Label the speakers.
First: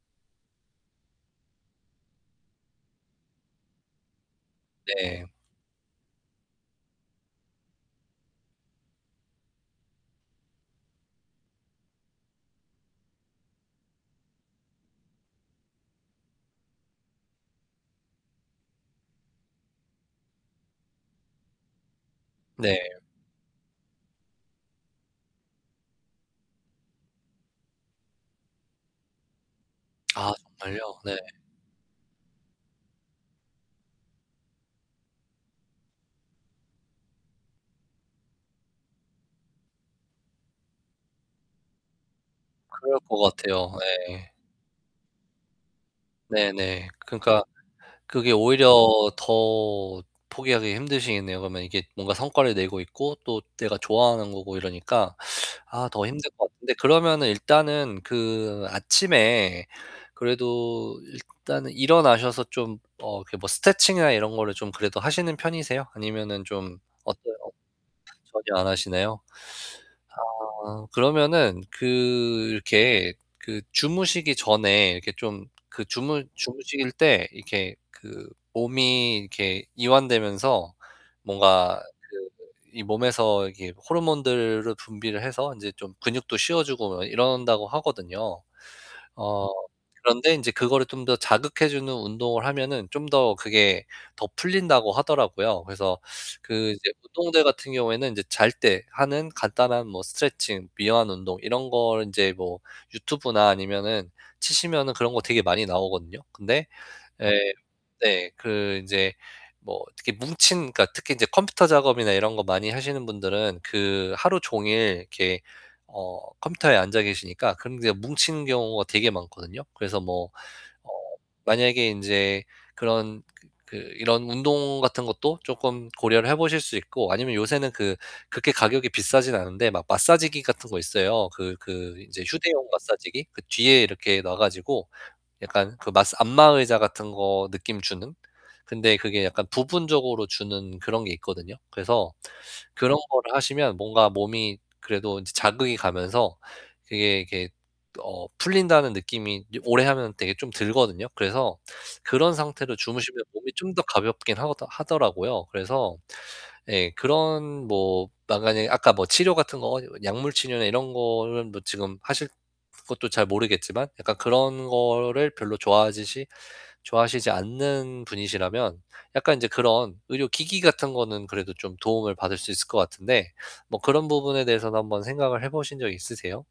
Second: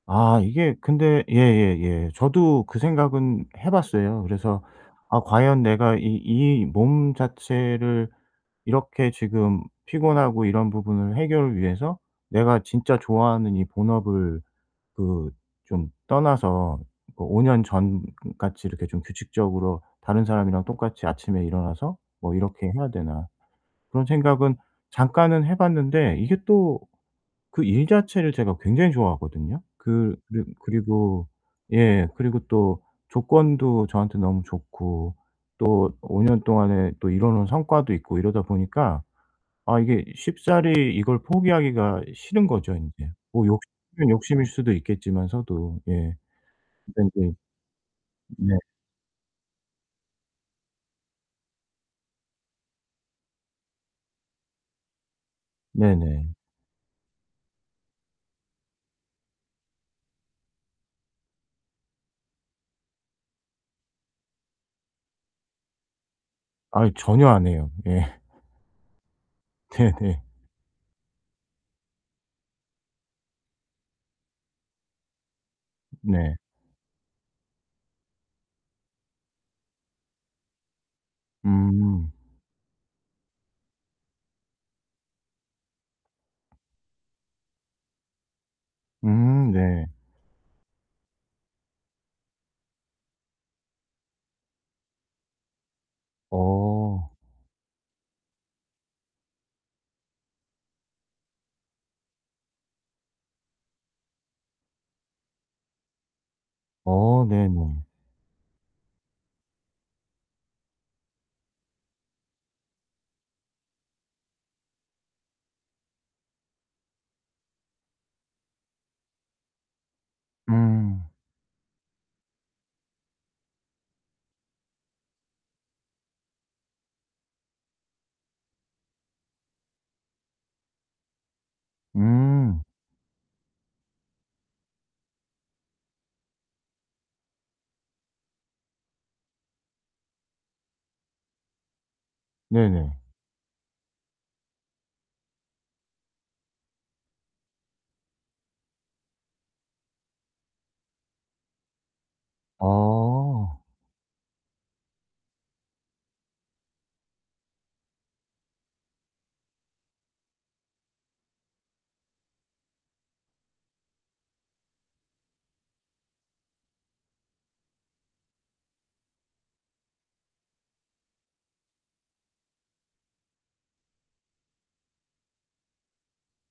Speaker 1: 아 이게 근데 예예예. 저도 그 생각은 해 봤어요. 그래서 '아
Speaker 2: 네.
Speaker 1: 과연 내가 이 이 몸 자체를 이렇게 지금 피곤하고 이런 부분을 해결을 위해서 내가 진짜 좋아하는 이 본업을 그 좀 떠나서 뭐 5 년 전 같이 이렇게 좀 규칙적으로 다른 사람이랑 똑같이 아침에 일어나서 뭐 이렇게
Speaker 2: 네.
Speaker 1: 해야 되나.' 그런 생각은 잠깐은 해 봤는데 이게 또 그 일 자체를 제가 굉장히 좋아하거든요. 그
Speaker 2: 아
Speaker 1: 그리
Speaker 2: 정말요? 네.
Speaker 1: 그리고 예 그리고 또 조건도 저한테 너무 좋고 또 5 년 동안에 또 이뤄 놓은 성과도 있고 이러다 보니까 아 이게 쉽사리 이걸 포기하기가 싫은 거죠
Speaker 2: 그럴
Speaker 1: 인제.
Speaker 2: 것
Speaker 1: 뭐
Speaker 2: 같아요.
Speaker 1: 욕심이면
Speaker 2: 예.
Speaker 1: 욕심일 수도 있겠지만서도 예.
Speaker 2: 네네.
Speaker 1: 네네.
Speaker 2: 그러니까 그게
Speaker 1: 네.
Speaker 2: 오히려 더 포기하기 힘드시겠네요. 그러면 이게 뭔가 성과를 내고 있고 또 내가 좋아하는 거고 이러니까 아 더 힘들
Speaker 1: 네네.
Speaker 2: 것 같은데 그러면은 일단은 그 아침에 그래도 일단은 일어나셔서 좀 어 뭐 스트레칭이나 이런 거를 좀 그래도 하시는 편이세요? 아니면은 좀
Speaker 1: 아이 전혀
Speaker 2: 어때요?
Speaker 1: 안 해요. 예.
Speaker 2: 전혀 안 하시네요?
Speaker 1: 네네.
Speaker 2: 아 그러면은 그 이렇게 그 주무시기 전에 이렇게 좀 그 주무
Speaker 1: 네.
Speaker 2: 주무실 때 이렇게 그 몸이 이렇게 이완되면서 뭔가
Speaker 1: 음.
Speaker 2: 그 이 몸에서 이게 호르몬들을 분비를 해서 인제 좀 근육도 씌워 주고 이런다고 하거든요. 어
Speaker 1: 음 네.
Speaker 2: 그런데 인제 그거를 좀 더 자극해 주는 운동을 하면은 좀 더 그게 더 풀린다고 하더라고요. 그래서 그 이제
Speaker 1: 어.
Speaker 2: 운동들 같은 경우에는 이제 잘 때 하는 간단한 뭐 스트레칭, 이완 운동 이런 거를 인제 뭐 유튜브나 아니면은 치시면은 그런 거 되게 많이 나오거든요. 근데
Speaker 1: 어
Speaker 2: 예.
Speaker 1: 네네.
Speaker 2: 네, 그 인제 뭐 특히 뭉친 그니까 특히 인제 컴퓨터 작업이나 이런 거 많이 하시는 분들은 그 하루 종일 이렇게 어 컴퓨터에 앉아 계시니까 그런 게 뭉치는 경우가 되게 많거든요. 그래서 뭐 어
Speaker 1: 음.
Speaker 2: 만약에 인제 그런 그 그 이런 운동 같은 것도 쪼끔 고려를 해 보실 수 있고 아니면 요새는 그 그렇게 가격이 비싸진 않은데 막 마사지기 같은 거 있어요. 그 그 인제
Speaker 1: 음.
Speaker 2: 휴대용 마사지기. 그 뒤에 이렇게 놔 가지고 약간 그 마사 안마 의자 같은 거 느낌 주는. 근데 그게 약간 부분적으로 주는 그런 게 있거든요. 그래서
Speaker 1: 네네.
Speaker 2: 그런 거를 하시면 뭔가 몸이 그래도 이제 자극이 가면서 그게 이렇게 어 풀린다는 느낌이 이제 오래 하면 되게 좀 들거든요. 그래서 그런 상태로 주무시면 몸이
Speaker 1: 어.
Speaker 2: 좀 더 가볍긴 하더 하더라고요. 그래서 예 그런 뭐 만약에 아까 뭐 치료 같은 거 약물 치료나 이런 거는 뭐 지금 하실 것도 잘 모르겠지만 약간 그런 거를 별로 좋아하듯이 좋아하시지 않는 분이시라면 약간 이제 그런 의료기기 같은 거는 그래도 좀 도움을 받을 수 있을 것 같은데, 뭐 그런 부분에 대해서는 한번 생각을 해 보신 적 있으세요?